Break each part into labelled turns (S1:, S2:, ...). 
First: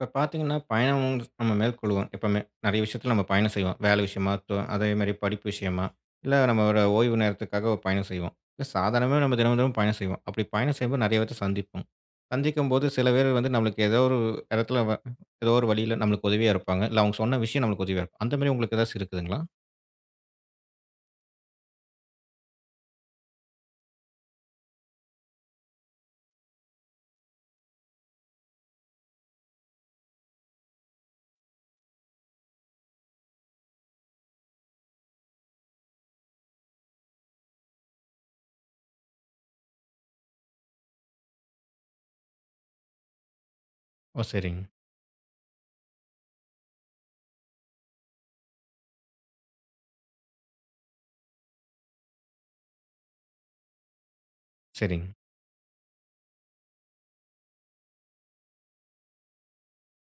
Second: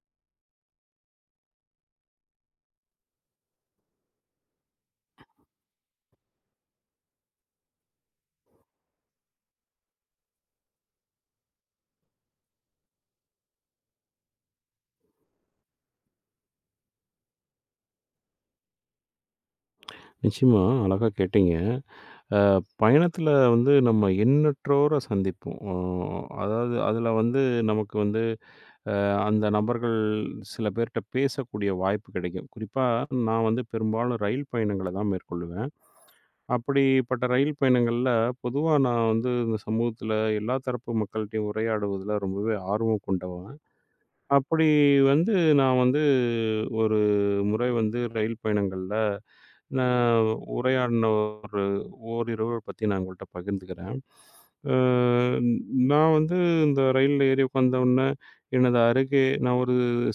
S1: இப்ப பார்த்தீங்கன்னா, பயணம் நம்ம மேற்கொள்வோம் எப்பவுமே. நெறைய விஷயத்துல நம்ம பயணம் செய்வோம். வேலை விஷயமா இருக்கட்டும், அதேமாரி படிப்பு விஷயமா, இல்ல நம்ம ஒரு ஓய்வு நேரத்துக்காக ஒரு பயணம் செய்வோம். இல்ல சாதாரணமாவே நம்ம தினமும் தினமும் பயணம் செய்வோம். அப்படி பயணம் செய்யும்போது நெறைய பேத்த சந்திப்போம். சந்திக்கும்போது சில பேர் வந்து நம்மளுக்கு ஏதோ ஒரு இடத்துல ஏதோ ஒரு வழியில நம்மளுக்கு உதவியா இருப்பாங்க. இல்ல அவங்க சொன்ன விஷயம் நம்மளுக்கு உதவியா இருக்கும். அந்த மாரி உங்களுக்கு ஏதாச்சும் இருக்குதுங்களா?
S2: நிச்சயமா, அழகா கேட்டீங்க. பயணத்துல வந்து நம்ம எண்ணற்றோர சந்திப்போம். அதாவது அதுல வந்து நமக்கு வந்து அந்த நபர்கள் சில பேர்ட்ட பேசக்கூடிய வாய்ப்பு கிடைக்கும். குறிப்பா நான் வந்து பெரும்பாலும் ரயில் பயணங்கள தான் மேற்கொள்ளுவேன். அப்படிப்பட்ட ரயில் பயணங்கள்ல பொதுவா நான் வந்து இந்த சமூகத்துல எல்லா தரப்பு மக்கள்ட்டயும் உரையாடுவதுல ரொம்பவே ஆர்வம் கொண்டவன்.
S1: ஓ! சரிங்க,
S2: அப்படி வந்து நான் வந்து ஒரு முறை வந்து ரயில் பயணங்கள்ல நான் உரையாடின ஒரு ஓரிரவு பத்தி நான் உங்கள்ட்ட பகிர்ந்துக்கிறேன். அ
S1: சரிங்க.
S2: நான் வந்து இந்த ரயில்ல ஏறி உட்காந்தவுடனே, எனது அருகே நான் ஒரு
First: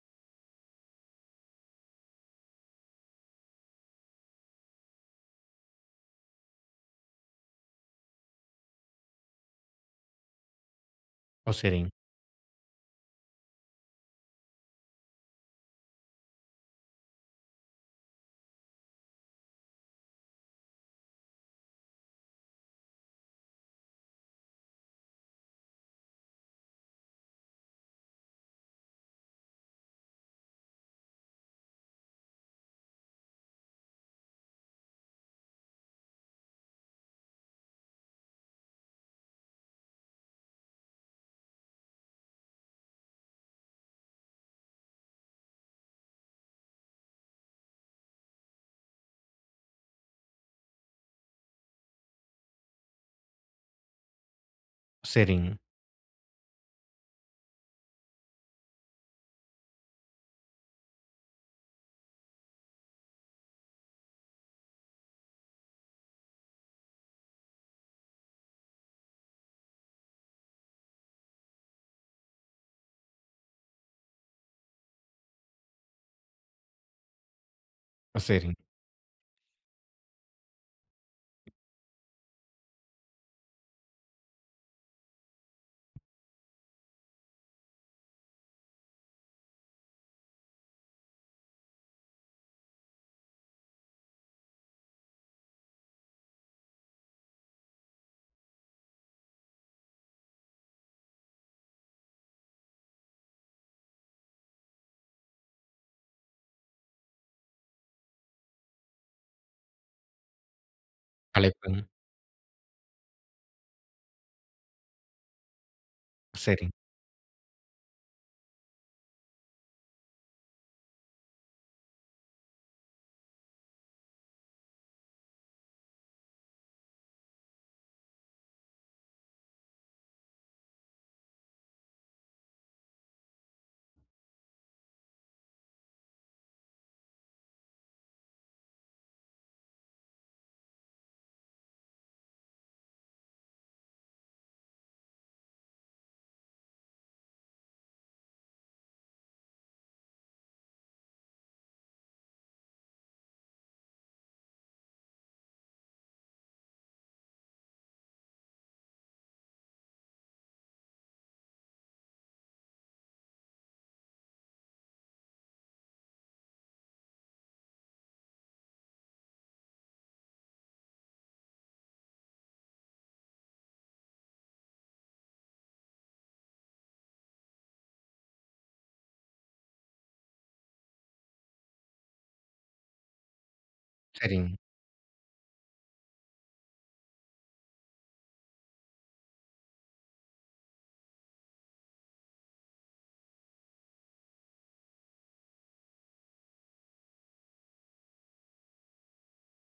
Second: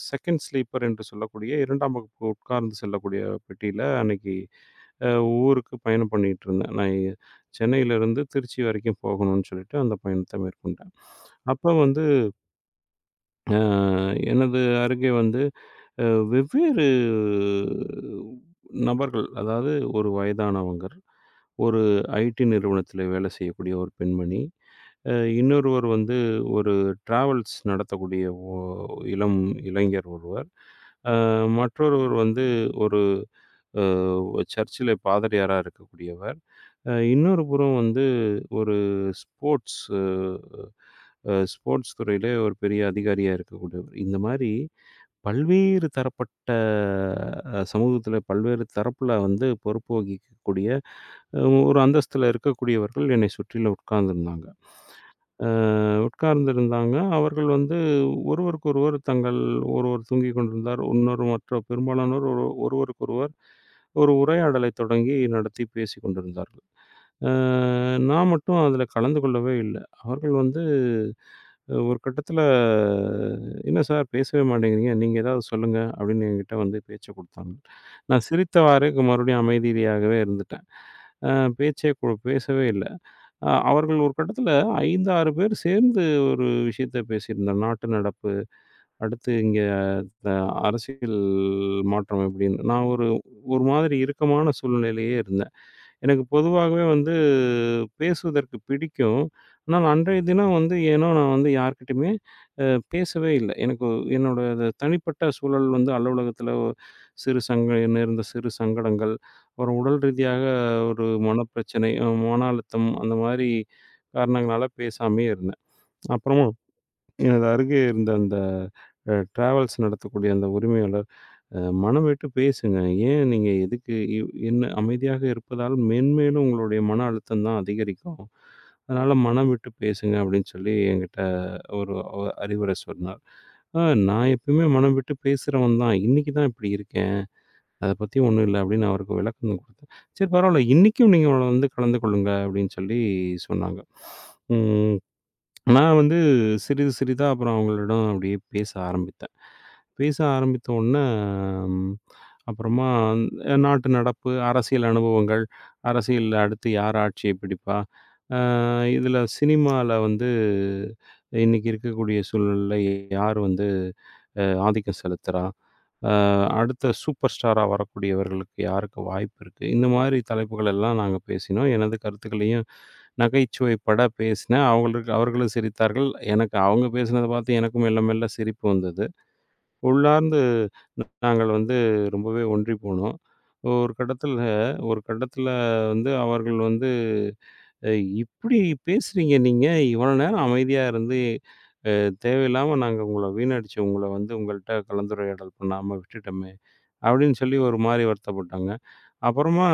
S2: செகண்ட் ஸ்லீப்பர் என்று சொல்லக்கூடிய 2ஆம் வகுப்பு உட்கார்ந்து செல்லக்கூடிய பெட்டியில அன்னைக்கு அ ஊருக்கு பயணம் பண்ணிட்டு இருந்தேன். நான் சென்னையிலிருந்து திருச்சி வரைக்கும் போகணும்னு சொல்லிட்டு அந்த பயணத்தை மேற்கொண்டேன்.
S1: ஓ!
S2: அப்ப
S1: சரிங்க,
S2: வந்து அ எனது அருகே வந்து அ வெவ்வேறு நபர்கள், அதாவது ஒரு வயதானவங்க, ஒரு ஐடி நிறுவனத்தில வேலை செய்யக்கூடிய ஒரு பெண்மணி, அ இன்னொருவர் வந்து ஒரு டிராவல்ஸ் நடத்தக்கூடிய ஒ இளம் இளைஞர் ஒருவர், அ மற்றொருவர் வந்து ஒரு அ சர்ச்சில பாதிரியாரா இருக்கக்கூடியவர். இன்னொரு புறம் வந்து ஒரு ஸ்போர்ட்ஸ் அ அ ஸ்போர்ட்ஸ் துறையிலே ஒரு பெரிய அதிகாரியா இருக்கக்கூடியவர். இந்த மாரி பல்வேறு தரப்பட்ட சமூகத்தில பல்வேறு தரப்புல வந்து பொறுப்பு வகிக்கக்கூடிய அ ஒரு அந்தஸ்தில இருக்கக்கூடியவர்கள் என்னை சுற்றிலும் உட்கார்ந்திருந்தாங்க. அ
S1: சரிங்க,
S2: உட்கார்ந்திருந்தாங்க. அவர்கள் வந்து ஒருவருக்கொருவர் தங்கள் ஒருவர் தூங்கிக் கொண்டிருந்தார். இன்னொரு மற்ற பெரும்பாலானோர் ஒருவருக்கொருவர் ஒரு உரையாடலை தொடங்கி நடத்தி பேசிக் கொண்டிருந்தார்கள். அ நான் மட்டும் அதில கலந்து கொள்ளவே இல்ல. அவர்கள் வந்து ஒரு கட்டத்தில "என்ன சார், பேசவே மாட்டேங்கிறீங்க. நீங்க ஏதாவது சொல்லுங்க." அப்படின்னு என்கிட்ட வந்து பேச்ச குடுத்தாங்க.
S1: ஓ!
S2: நான்
S1: சரிங்க.
S2: சிரித்தவாறே மறுபடியும் அமைதியாகவே இருந்துட்டேன். அ பேச்சே கு பேசவே இல்ல. அவர்கள் ஒரு கட்டத்தில 5, 6 பேர் சேர்ந்து ஒரு விஷயத்த பேசியிருந்தோம். நாட்டு நடப்பு, அடுத்து இங்க அ அரசியல் மாற்றம் எப்படின்னு. நான் ஒரு ஒரு மாதிரி இறுக்கமான சூழ்நிலையிலேயே இருந்தேன். எனக்கு பொதுவாகவே வந்து பேசுவதற்கு பிடிக்கும். ஆனால் அன்றைய தினம் வந்து ஏனோ நான் வந்து யார்கிட்டயுமே அ பேசவே இல்ல. எனக்கு என்னோட அது தனிப்பட்ட சூழல் வந்து அலுவலகத்தில சிறு சங்க நேர்ந்த சிறு சங்கடங்கள், ஒரு உடல் ரீதியாக ஒரு
S1: அழைப்புங்க.
S2: மனப்பிரச்சனை, மன அழுத்தம் அந்த மாரி காரணங்களால பேசாமயே இருந்தேன். அப்புறமா
S1: சரிங்க,
S2: எனது அருகே இருந்த அந்த டிராவல்ஸ் நடத்தக்கூடிய அந்த உரிமையாளர் மனம் விட்டு பேசுங்க. ஏன் நீங்க எதுக்கு இவ் என்ன அமைதியாக இருப்பதால் மென்மேலும் உங்களுடைய மன அழுத்தம் தான் அதிகரிக்கும். அதனால மனம் விட்டு பேசுங்க அப்படின்னு சொல்லி என்கிட்ட ஒரு அறிவுரை சொன்னார். அ நான் எப்பயுமே மனம் விட்டு பேசுறவன் தான். இன்னைக்கு தான் இப்படி இருக்கேன். அத பத்தி ஒண்ணும் இல்ல அப்படின்னு அவருக்கு விளக்கம் குடுத்தேன். சரி பரவால்ல இன்னைக்கும் நீங்க வந்து கலந்து கொள்ளுங்க அப்படின்னு சொல்லி சொன்னாங்க. ம். நான் வந்து சிறிது சிறிதா அப்புறம் அவங்களிடம் அப்படியே பேச ஆரம்பித்தேன். பேச ஆரம்பித்த உடனே ம், அப்புறமா அந்த நாட்டு நடப்பு, அரசியல் அனுபவங்கள், அரசியல்ல அடுத்து யார் ஆட்சியை பிடிப்பா? அ இதில சினிமால வந்து இன்னைக்கு இருக்கக்கூடிய சூழ்நிலையில யார் வந்து ஆதிக்கம் செலுத்துறா? அ அடுத்த சூப்பர் ஸ்டாரா வரக்கூடியவர்களுக்கு யாருக்கு வாய்ப்பு இருக்கு? இந்த மாதிரி தலைப்புகள் எல்லாம் நாங்க பேசினோம். எனது கருத்துக்களையும் நகைச்சுவை பட பேசினேன். அவங்களுக்கு அவர்களும் சிரித்தார்கள். எனக்கு அவங்க பேசினத பார்த்து எனக்கும் மெல்ல மெல்ல சிரிப்பு வந்தது. உள்ளார்ந்து நாங்கள் வந்து ரொம்பவே ஒன்றி போனோம். ஒரு கட்டத்துல
S1: சரிங்க, சரிங்க,
S2: ஒரு கட்டத்துல வந்து அவர்கள் வந்து "அ இப்படி பேசுறீங்க நீங்க? இவ்வளோ நேரம் அமைதியா இருந்து, அ தேவையில்லாம நாங்க உங்கள வீணடிச்சோம். உங்கள வந்து உங்கள்ட்ட கலந்துரையாடல் பண்ணாம விட்டுட்டோமே!" அப்படின்னு சொல்லி ஒரு மாரி வருத்தப்பட்டாங்க. அப்புறமா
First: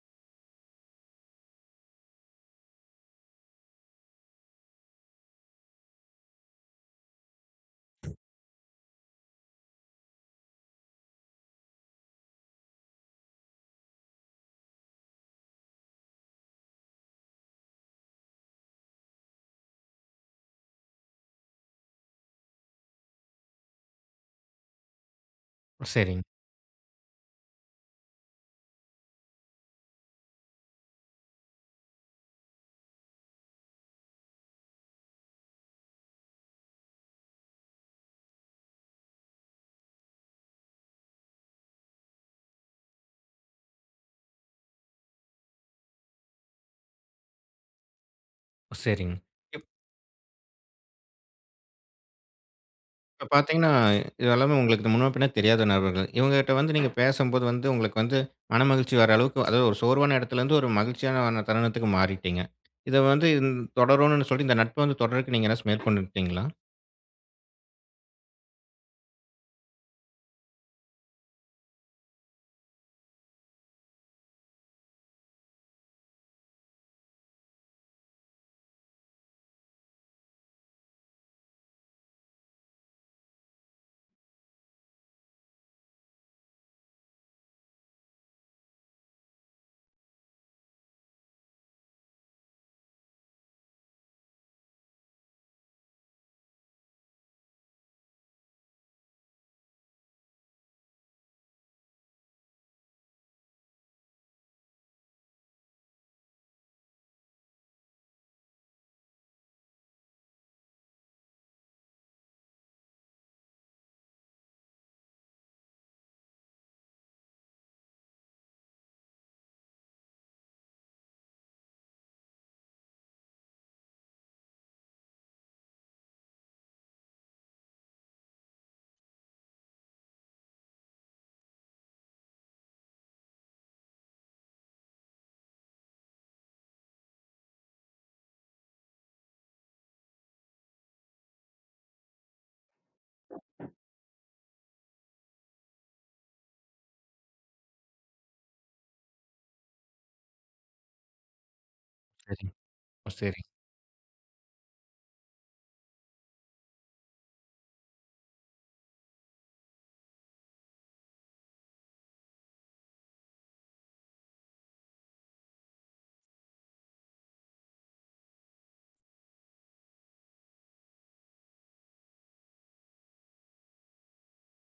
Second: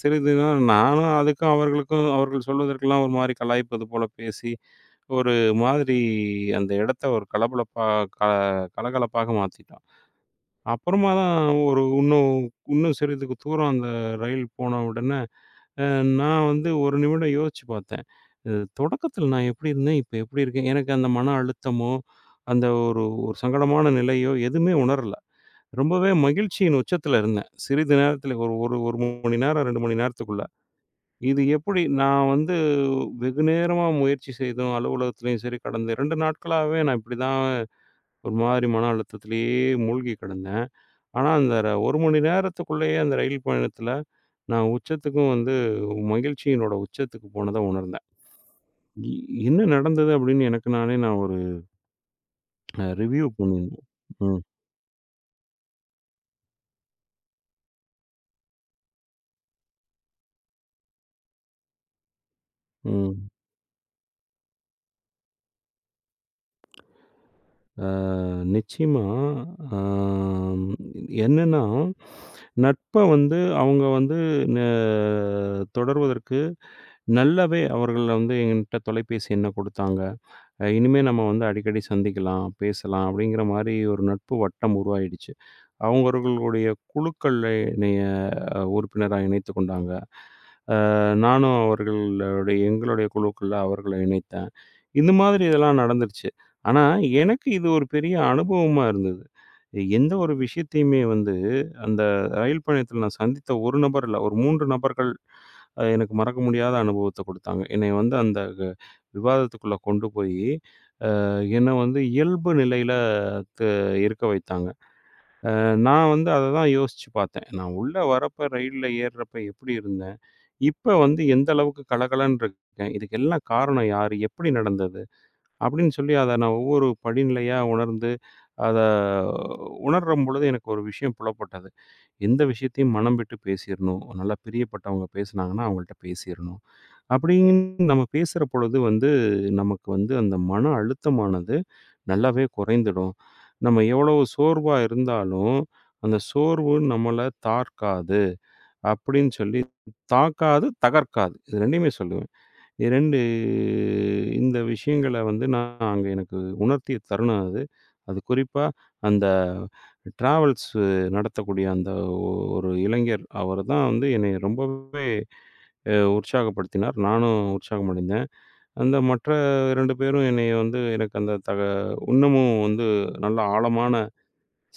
S2: சிறிது நேரம் நானும் அதுக்கும் அவர்களுக்கும் அவர்கள் சொல்வதற்கெல்லாம் ஒரு மாரி கலாய்ப்பது போல பேசி, ஒரு மாதிரி அந்த இடத்த ஒரு கலபலப்பா க கலகலப்பாக மாத்திட்டோம். அப்புறமா தான் ஒரு இன்னும் இன்னும் சிறிதுக்கு தூரம் அந்த ரயில் போன உடனே, அ நான் வந்து 1 நிமிடம் யோசிச்சு பார்த்தேன். இது தொடக்கத்தில நான் எப்படி இருந்தேன்? இப்ப எப்படி இருக்கேன்? எனக்கு அந்த மன அழுத்தமோ, அந்த ஒரு ஒரு சங்கடமான நிலையோ எதுவுமே உணரல.
S1: ஓ
S2: ரொம்பவே
S1: சரிங்க.
S2: மகிழ்ச்சியின் உச்சத்துல இருந்தேன். சிறிது நேரத்துல ஒரு ஒரு 1 மணி நேரம், 2 மணி நேரத்துக்குள்ள. இது எப்படி நான் வந்து வெகு நேரமா முயற்சி செய்தும், அலுவலகத்திலயும் சரி, கடந்த 2 நாட்களாவே நான் இப்படிதான் ஒரு மாரி மன அழுத்தத்திலேயே மூழ்கி கிடந்தேன். ஆனா, அந்த 1 மணி நேரத்துக்குள்ளேயே அந்த ரயில் பயணத்துல, நான் உச்சத்துக்கும் வந்து மகிழ்ச்சியினோட உச்சத்துக்கு போனத உணர்ந்தேன்.
S1: ஓ
S2: இ
S1: சரிங்க.
S2: என்ன நடந்தது அப்படின்னு எனக்கு நானே நான் ஒரு ரிவ்யூ
S1: இப்ப பார்த்தீங்கன்னா,
S2: பண்ணியிருந்தேன்.
S1: இது
S2: ம்,
S1: எல்லாமே உங்களுக்கு முன்ன பின்ன தெரியாத நபர்கள். இவங்ககிட்ட வந்து நீங்க பேசும்போது வந்து உங்களுக்கு வந்து மனமகிழ்ச்சி வர அளவுக்கு அதாவது ஒரு சோர்வான இடத்துலேருந்து ஒரு மகிழ்ச்சியான தருணத்துக்கு மாறிட்டீங்க. இத
S2: ம்.
S1: வந்து தொடரணும்னு சொல்லி இந்த நட்பு வந்து தொடர்றதுக்கு நீங்க ஏதாச்சும் மேற்கொண்டுட்டீங்களா?
S2: ஆ நிச்சயமா. ஆ என்னன்னா, நட்ப வந்து அவங்க வந்து ந தொடர்வதற்கு நல்லாவே அவர்கள் வந்து என்கிட்ட தொலைபேசி எண்ண குடுத்தாங்க. இனிமே நம்ம வந்து அடிக்கடி சந்திக்கலாம், பேசலாம் அப்படிங்கிற மாரி ஒரு நட்பு வட்டம் உருவாயிடுச்சு. அவங்கவர்களுடைய குழுக்கள்ல என்னைய உறுப்பினரா இணைத்துக் கொண்டாங்க. நானும் அவர்களுடைய எங்களுடைய குழுக்குள்ள அவர்களை இணைத்தேன். இந்த மாதிரி இதெல்லாம் நடந்துருச்சு. ஆனா, எனக்கு இது ஒரு பெரிய அனுபவமா இருந்தது. எந்த ஒரு விஷயத்தையுமே வந்து அந்த ரயில் பயணத்தில நான் சந்தித்த ஒரு நபர் இல்ல, ஒரு 3 நபர்கள் எனக்கு மறக்க முடியாத அனுபவத்த குடுத்தாங்க. என்னைய வந்து அந்த விவாதத்துக்குள்ள கொண்டு போயி, அ என்ன வந்து இயல்பு நிலையில த இருக்க வைத்தாங்க. நான் வந்து அத தான் யோசிச்சு பார்த்தேன். நான் உள்ள வரப்ப ரயில்ல ஏர்றப்ப எப்படி இருந்தேன்? இப்ப வந்து எந்த அளவுக்கு கலகலன்னு இருக்கேன். இதுக்கு எல்லாம் காரணம் யாரு? எப்படி நடந்தது? அப்படின்னு சொல்லி அத நான் ஒவ்வொரு படிநிலையா உணர்ந்து, அத உணரும்பொழுது எனக்கு ஒரு விஷயம் புலப்பட்டது. எந்த விஷயத்தையும் மனம் விட்டு பேசிறணும். நல்லா பிரியப்பட்டவங்க பேசினாங்கன்னா, அவங்கள்ட்ட பேசிறணும். அப்படின்னு நம்ம பேசுற பொழுது வந்து, நமக்கு வந்து அந்த மன அழுத்தமானது நல்லாவே குறைந்துடும். நம்ம எவ்வளவு சோர்வா இருந்தாலும், அந்த சோர்வு நம்மள தாக்காது. அப்படின்னு சொல்லி, தாக்காது, தகர்க்காது. இது 2யுமே சொல்லுவேன்.
S1: சரிங்க. ஓ!
S2: 2
S1: சரி.
S2: இந்த விஷயங்கள வந்து நான் அங்க எனக்கு உணர்த்திய தருணம் அது. அது குறிப்பா அந்த டிராவல்ஸ் நடத்தக்கூடிய அந்த ஒரு இளைஞர் அவரு தான் வந்து என்னைய ரொம்பவே உற்சாகப்படுத்தினார். நானும் உற்சாகம் அடைந்தேன். அந்த மற்ற 2 பேரும் என்னைய வந்து எனக்கு அந்த இன்னமும் வந்து நல்ல ஆழமான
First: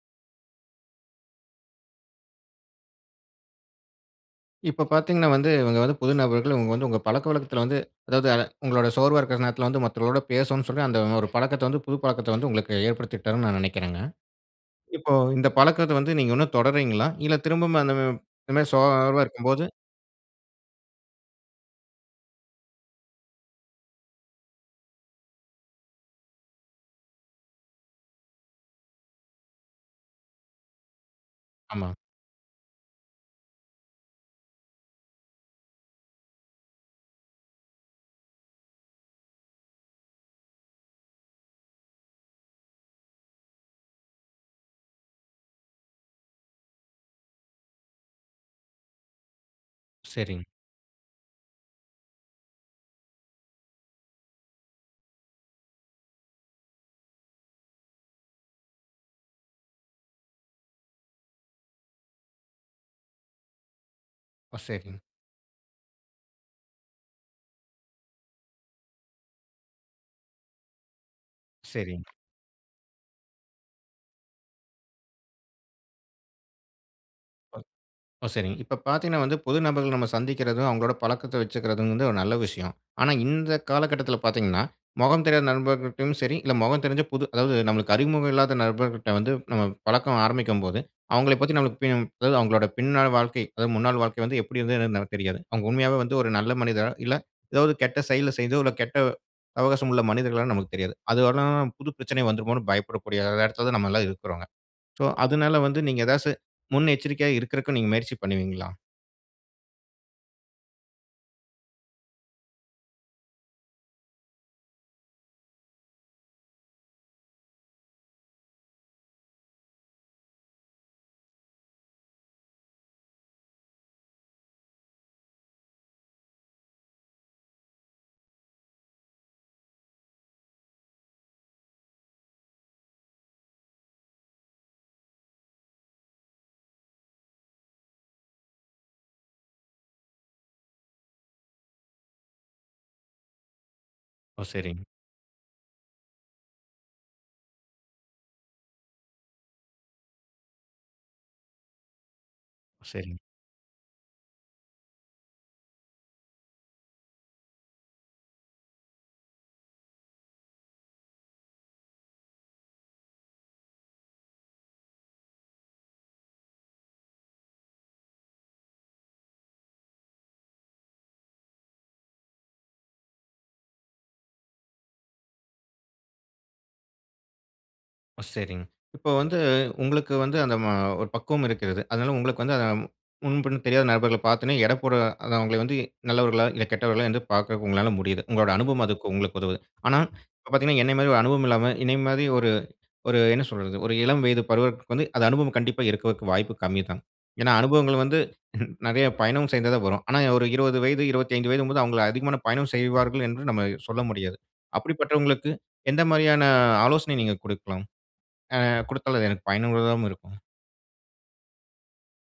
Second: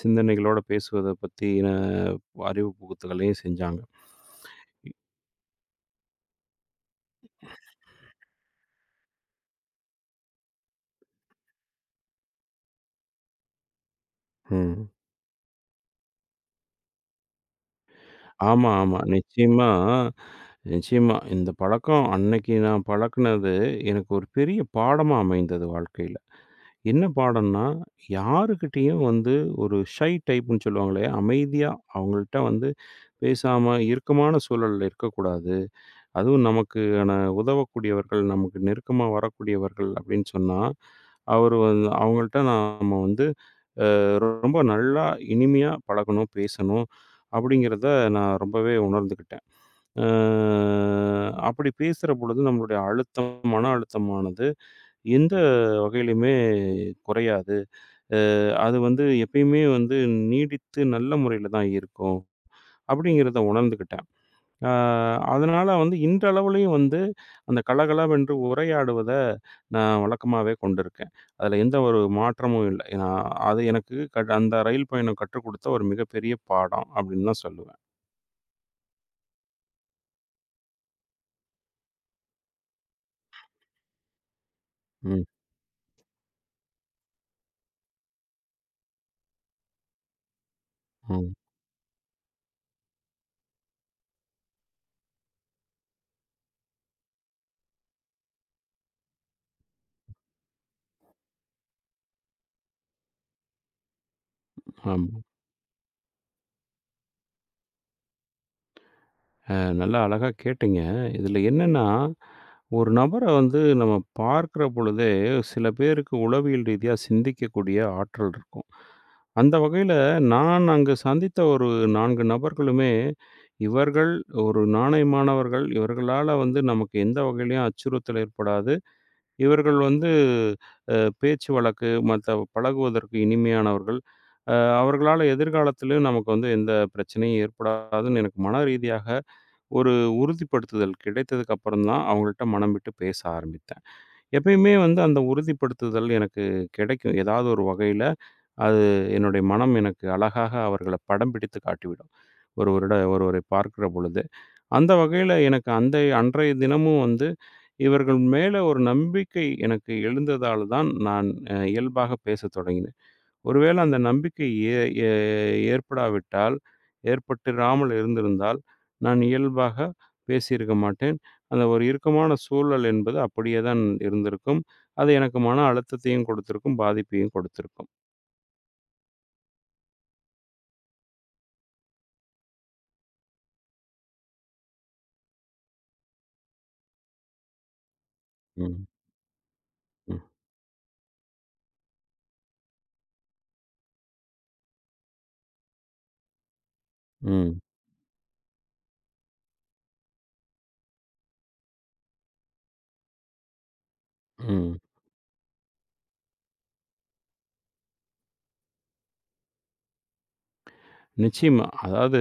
S2: சிந்தனைகளோட பேசுவத பத்தின அறிவு புகுத்துகளையும் செஞ்சாங்க.
S1: இப்ப பார்த்தீங்கன்னா வந்து, இவங்க வந்து புது நபர்கள். இவங்க வந்து உங்க பழக்கவழக்கத்தில வந்து அதாவது உங்களோட சோர்வா இருக்கிற நேரத்தில வந்து மத்தவங்களோட பேசணும்னு சொல்லி அந்த ஒரு பழக்கத்த வந்து புது பழக்கத்த வந்து உங்களுக்கு ஏற்படுத்திட்டாருன்னு நான் நினைக்கிறேங்க.
S2: ம்.
S1: இப்போ இந்த பழக்கத்த வந்து நீங்க இன்னும் தொடர்றீங்களா? இல்ல திரும்பவும் அந்த இந்த மாரி
S2: ஆமா, ஆமா.
S1: சோர்வா இருக்கும்போது
S2: நிச்சயமா, நிச்சயமா. இந்த பழக்கம் அன்னைக்கு நான் பழக்குனது, எனக்கு ஒரு பெரிய பாடமா அமைந்தது வாழ்க்கையில. என்ன பாடம்னா, யாருகிட்டயும் வந்து ஒரு ஷை டைப்ன்னு சொல்லுவாங்களே, அமைதியா
S1: ஆமா.
S2: அவங்கள்ட்ட வந்து பேசாம இறுக்கமான சூழல்ல இருக்கக்கூடாது. அதுவும் நமக்கான உதவக்கூடியவர்கள், நமக்கு நெருக்கமா வரக்கூடியவர்கள் அப்டின்னு சொன்னா, அவரு வந் அவங்கள்ட்ட நாம வந்து ரொம்ப நல்லா இனிமையா பழகணும், பேசணும் அப்டிங்கிறத நான் ரொம்பவே உணர்ந்துக்கிட்டேன். அ
S1: சரிங்க.
S2: அப்படி பேசுற பொழுது நம்மளுடைய அழுத்தம், மன அழுத்தமானது எந்த வகையிலுமே குறையாது. அ அது வந்து எப்பயுமே வந்து நீடித்து நல்ல முறையில தான் இருக்கும். அப்படிங்கிறத உணர்ந்துக்கிட்டேன்.
S1: ஓ!
S2: அ
S1: சரிங்க,
S2: அதனால வந்து இன்றளவிலயும் வந்து அந்த கலகலவென்று உரையாடுவத நான் வழக்கமாவே கொண்டிருக்கேன். அதுல எந்த ஒரு
S1: சரிங்க.
S2: மாற்றமும் இல்ல. ஏன்னா, அது எனக்கு அந்த ரயில் பயணம் கற்றுக் குடுத்த ஒரு மிகப்பெரிய பாடம் அப்படின்னு தான்
S1: ஓ
S2: சொல்லுவேன்.
S1: ஓ சரிங்க. இப்ப பார்த்தீங்கன்னா வந்து, புது நபர்கள் நம்ம சந்திக்கிறதும், அவங்களோட பழக்கத்த வச்சுக்கிறதும் வந்து ஒரு நல்ல விஷயம். ஆனா இந்த காலகட்டத்தில பார்த்தீங்கன்னா,
S2: ம்,
S1: முகம் தெரியாத நண்பர்கள்ட்டயும் சரி, இல்ல முகம் தெரிஞ்ச புது அதாவது நம்மளுக்கு அறிமுகம் இல்லாத நண்பர்கிட்ட வந்து நம்ம பழக்கம் ஆரம்பிக்கும்போது,
S2: ம்.
S1: அவங்கள பத்தி நம்மளுக்கு பின் அதாவது அவங்களோட பின்னாள் வாழ்க்கை, அதாவது முன்னாள் வாழ்க்கை வந்து எப்படி இருந்ததுன்னு நமக்கு தெரியாது. அவங்க உண்மையாவே வந்து ஒரு நல்ல மனிதரா, இல்ல ஏதாவது கெட்ட செயல செய்தோ, இல்ல கெட்ட அவகாசம் உள்ள மனிதர்களான்னு நமக்கு தெரியாது. அதெல்லாம் புது பிரச்சனை வந்துருமோன்னு பயப்படக்கூடிய இடத்துல தான் நம்ம எல்லாம் இருக்கிறோம். ஸோ,
S2: ஆமா.
S1: அதனால வந்து நீங்க ஏதாச்சு முன்னெச்சரிக்கையா இருக்கறக்கு நீங்க முயற்சி பண்ணுவீங்களா?
S2: நல்லா அழகா கேட்டீங்க. இதில என்னன்னா, ஒரு நபர வந்து நம்ம பார்க்கிற பொழுதே, சில பேருக்கு உளவியல் ரீதியா சிந்திக்கக்கூடிய ஆற்றல் இருக்கும். அந்த வகையில நான் அங்கு சந்தித்த ஒரு 4 நபர்களுமே, இவர்கள் ஒரு நாணயமானவர்கள். இவர்களால வந்து நமக்கு எந்த வகையிலயும் அச்சுறுத்தல் ஏற்படாது. இவர்கள் வந்து பேச்சு வழக்கு, மத்த பழகுவதற்கு இனிமையானவர்கள். அ அவர்களால எதிர்காலத்திலயும் நமக்கு வந்து எந்த பிரச்சனையும் ஏற்படாதுன்னு எனக்கு மன ரீதியாக ஒரு உறுதிப்படுத்துதல் கிடைத்ததுக்கு அப்புறம் தான் அவங்கள்ட்ட மனம் விட்டு பேச ஆரம்பித்தேன்.
S1: ஓ!
S2: எப்பயுமே
S1: சரிங்க,
S2: வந்து அந்த உறுதிப்படுத்துதல் எனக்கு கிடைக்கும். ஏதாவது ஒரு வகையில அது என்னுடைய மனம் எனக்கு அழகாக அவர்கள படம் பிடித்து காட்டிவிடும்.
S1: ஓ
S2: ஒருவரிட
S1: சரிங்க,
S2: ஒருவரை பார்க்கிற பொழுது. அந்த வகையில எனக்கு அந்த அன்றைய தினமும் வந்து இவர்கள் மேல ஒரு நம்பிக்கை எனக்கு எழுந்ததால் தான் நான் இயல்பாக பேசத் தொடங்கினேன். ஒருவேளை அந்த நம்பிக்கை ஏ ஏ ஏற்படாவிட்டால், ஏற்பட்டிராமல் இருந்திருந்தால், நான் இயல்பாக பேசியிருக்க மாட்டேன். அந்த ஒரு இறுக்கமான சூழல் என்பது அப்படியே தான் இருந்திருக்கும். அது எனக்கு மன அழுத்தத்தையும் கொடுத்திருக்கும், பாதிப்பையும் கொடுத்திருக்கும்.
S1: ஓ! சரிங்க. இப்போ வந்து உங்களுக்கு வந்து அந்த ஒரு பக்குவம் இருக்கிறது. அதனால உங்களுக்கு வந்து அத முன்பின் தெரியாத நபர்கள பார்த்தோனே எடை போட அத அவங்கள வந்து நல்லவர்களா, இல்ல கெட்டவர்களா என்று பார்க்க உங்களால முடியுது. உங்களோட அனுபவம்
S2: ம்,
S1: அதுக்கு உங்களுக்கு உதவுது. ஆனா,
S2: ம்,
S1: இப்ப பார்த்தீங்கன்னா, என்னை மாரி ஒரு அனுபவம் இல்லாம, என்னை மாரி ஒரு ஒரு என்ன சொல்றது? ஒரு இளம் வயது பருவத்துக்கு வந்து அது அனுபவம் கண்டிப்பா இருக்கறக்கு வாய்ப்பு கம்மி தான். ஏன்னா
S2: ம்,
S1: அனுபவங்கள் வந்து நெறைய பயணம் செய்ததா வரும். ஆனா ஒரு 20 வயது, 25 வயதும்போது அவங்க அதிகமான பயணம் செய்வார்கள் என்று நம்ம சொல்ல முடியாது.
S2: ம்.
S1: அப்படிப்பட்டவங்களுக்கு எந்த மாரியான ஆலோசனை நீங்க குடுக்கலாம்? அ குடுத்தால் அது எனக்கு பயனுள்ளதாவும் இருக்கும்.
S2: நிச்சயமா. அதாவது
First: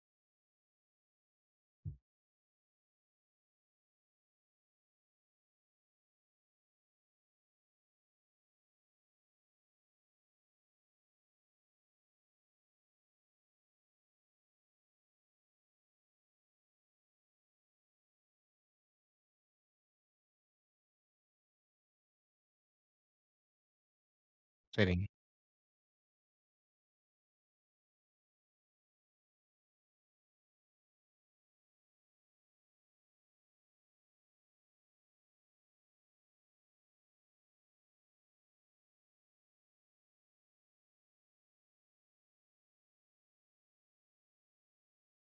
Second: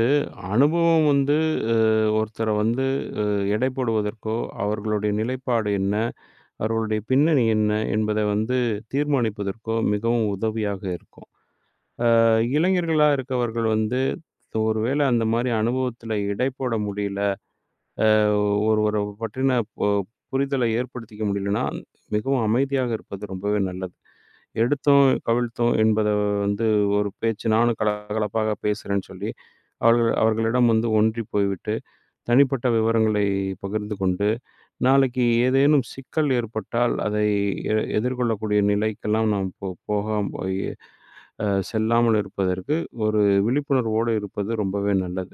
S2: அனுபவம் வந்து அ ஒருத்தர வந்து அ எடை போடுவதற்கோ, அவர்களுடைய நிலைப்பாடு என்ன, அவர்களுடைய பின்னணி என்ன என்பதை வந்து தீர்மானிப்பதற்கோ மிகவும் உதவியாக இருக்கும். இளைஞர்களா இருக்கவர்கள் வந்து, ஒருவேள அந்த மாரி அனுபவத்துல இடை போட முடியல, ஒருவர பற்றின பு புரிதல ஏற்படுத்திக்க முடியலன்னா, மிகவும் அமைதியாக இருப்பது ரொம்பவே நல்லது. எடுத்தோம்,
S1: சரிங்க,
S2: கவிழ்த்தோம் என்பத வந்து ஒரு பேச்சு நானும் கலகலப்பாக பேசுறேன்னு சொல்லி, அவர்கள் அவர்களிடம் வந்து ஒன்றி போய்விட்டு, தனிப்பட்ட விவரங்களை பகிர்ந்து கொண்டு, நாளைக்கு ஏதேனும் சிக்கல் ஏற்பட்டால், அதை எதிர்கொள்ளக்கூடிய நிலைக்கெல்லாம் நாம் போகாம போயி செல்லாமல் இருப்பதற்கு ஒரு விழிப்புணர்வோடு இருப்பது ரொம்பவே நல்லது.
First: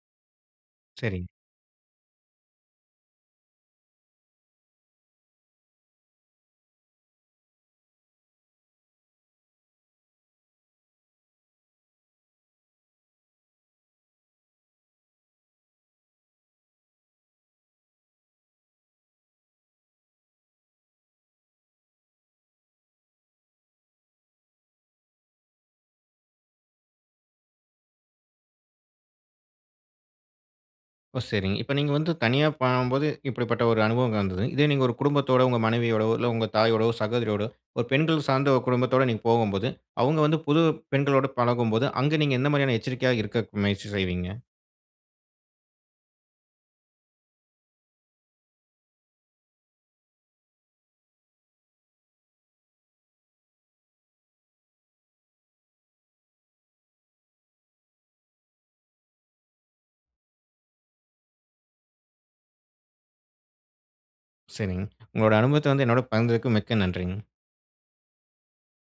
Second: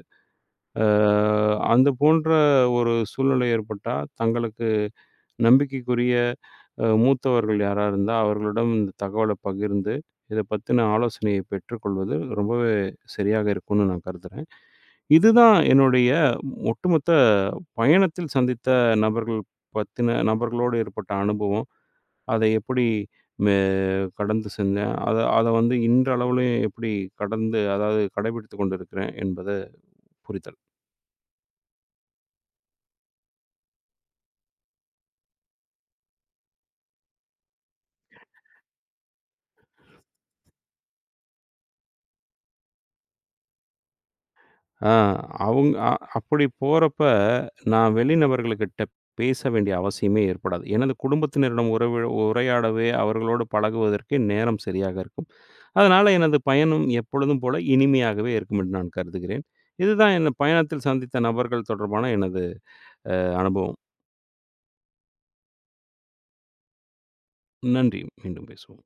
S2: அ
S1: சரிங்க.
S2: அந்த போன்ற ஒரு சூழ்நிலை ஏற்பட்டா, தங்களுக்கு நம்பிக்கைக்குரிய மூத்தவர்கள் யாரா இருந்தா, அவர்களிடம் இந்த தகவல பகிர்ந்து, இத பத்தின ஆலோசனையை பெற்றுக்கொள்வது ரொம்பவே சரியாக இருக்கும்னு நான் கருதுறேன். இதுதான் என்னுடைய ஒட்டுமொத்த பயணத்தில் சந்தித்த நபர்கள் பத்தின நபர்களோடு ஏற்பட்ட அனுபவம். அதை எப்படி மே கடந்து சென்றேன். அத அத வந்து இன்றளவிலும் எப்படி கடந்து அதாவது கடைபிடித்துக் கொண்டிருக்கிறேன் என்பது புரிதல்.
S1: ஓ! சரிங்க. இப்ப நீங்க வந்து தனியா பண்ணும்போது இப்படிப்பட்ட ஒரு அனுபவம் வந்தது. இதே நீங்க ஒரு குடும்பத்தோட உங்க மனைவியோடவோ, இல்ல உங்க தாயோடவோ, சகோதரியோடோ ஒரு பெண்கள் சார்ந்த ஒரு குடும்பத்தோட நீங்க போகும்போது, அவங்க வந்து புது பெண்களோட பழகும்போது, அங்க நீங்க எந்த மாரியான எச்சரிக்கையா இருக்க முயற்சி செய்வீங்க?
S2: ஆ அவுங் அ அப்படி போறப்ப, நான் வெளிநபர்கள்கிட்ட பேச வேண்டிய அவசியமே ஏற்படாது. எனது குடும்பத்தினரிடம் உரையாடவே, அவர்களோடு பழகுவதற்கே நேரம் சரியாக இருக்கும். அதனால எனது பயணம் எப்பொழுதும் போல இனிமையாகவே இருக்கும் என்று நான் கருதுகிறேன். இதுதான் என் பயணத்தில் சந்தித்த நபர்கள் தொடர்பான எனது அனுபவம்.
S1: சரிங்க. உங்களோட அனுபவத்த வந்து என்னோட பகிர்ந்ததுக்கு மிக்க நன்றிங்க.
S2: நன்றி. மீண்டும் பேசுவோம்.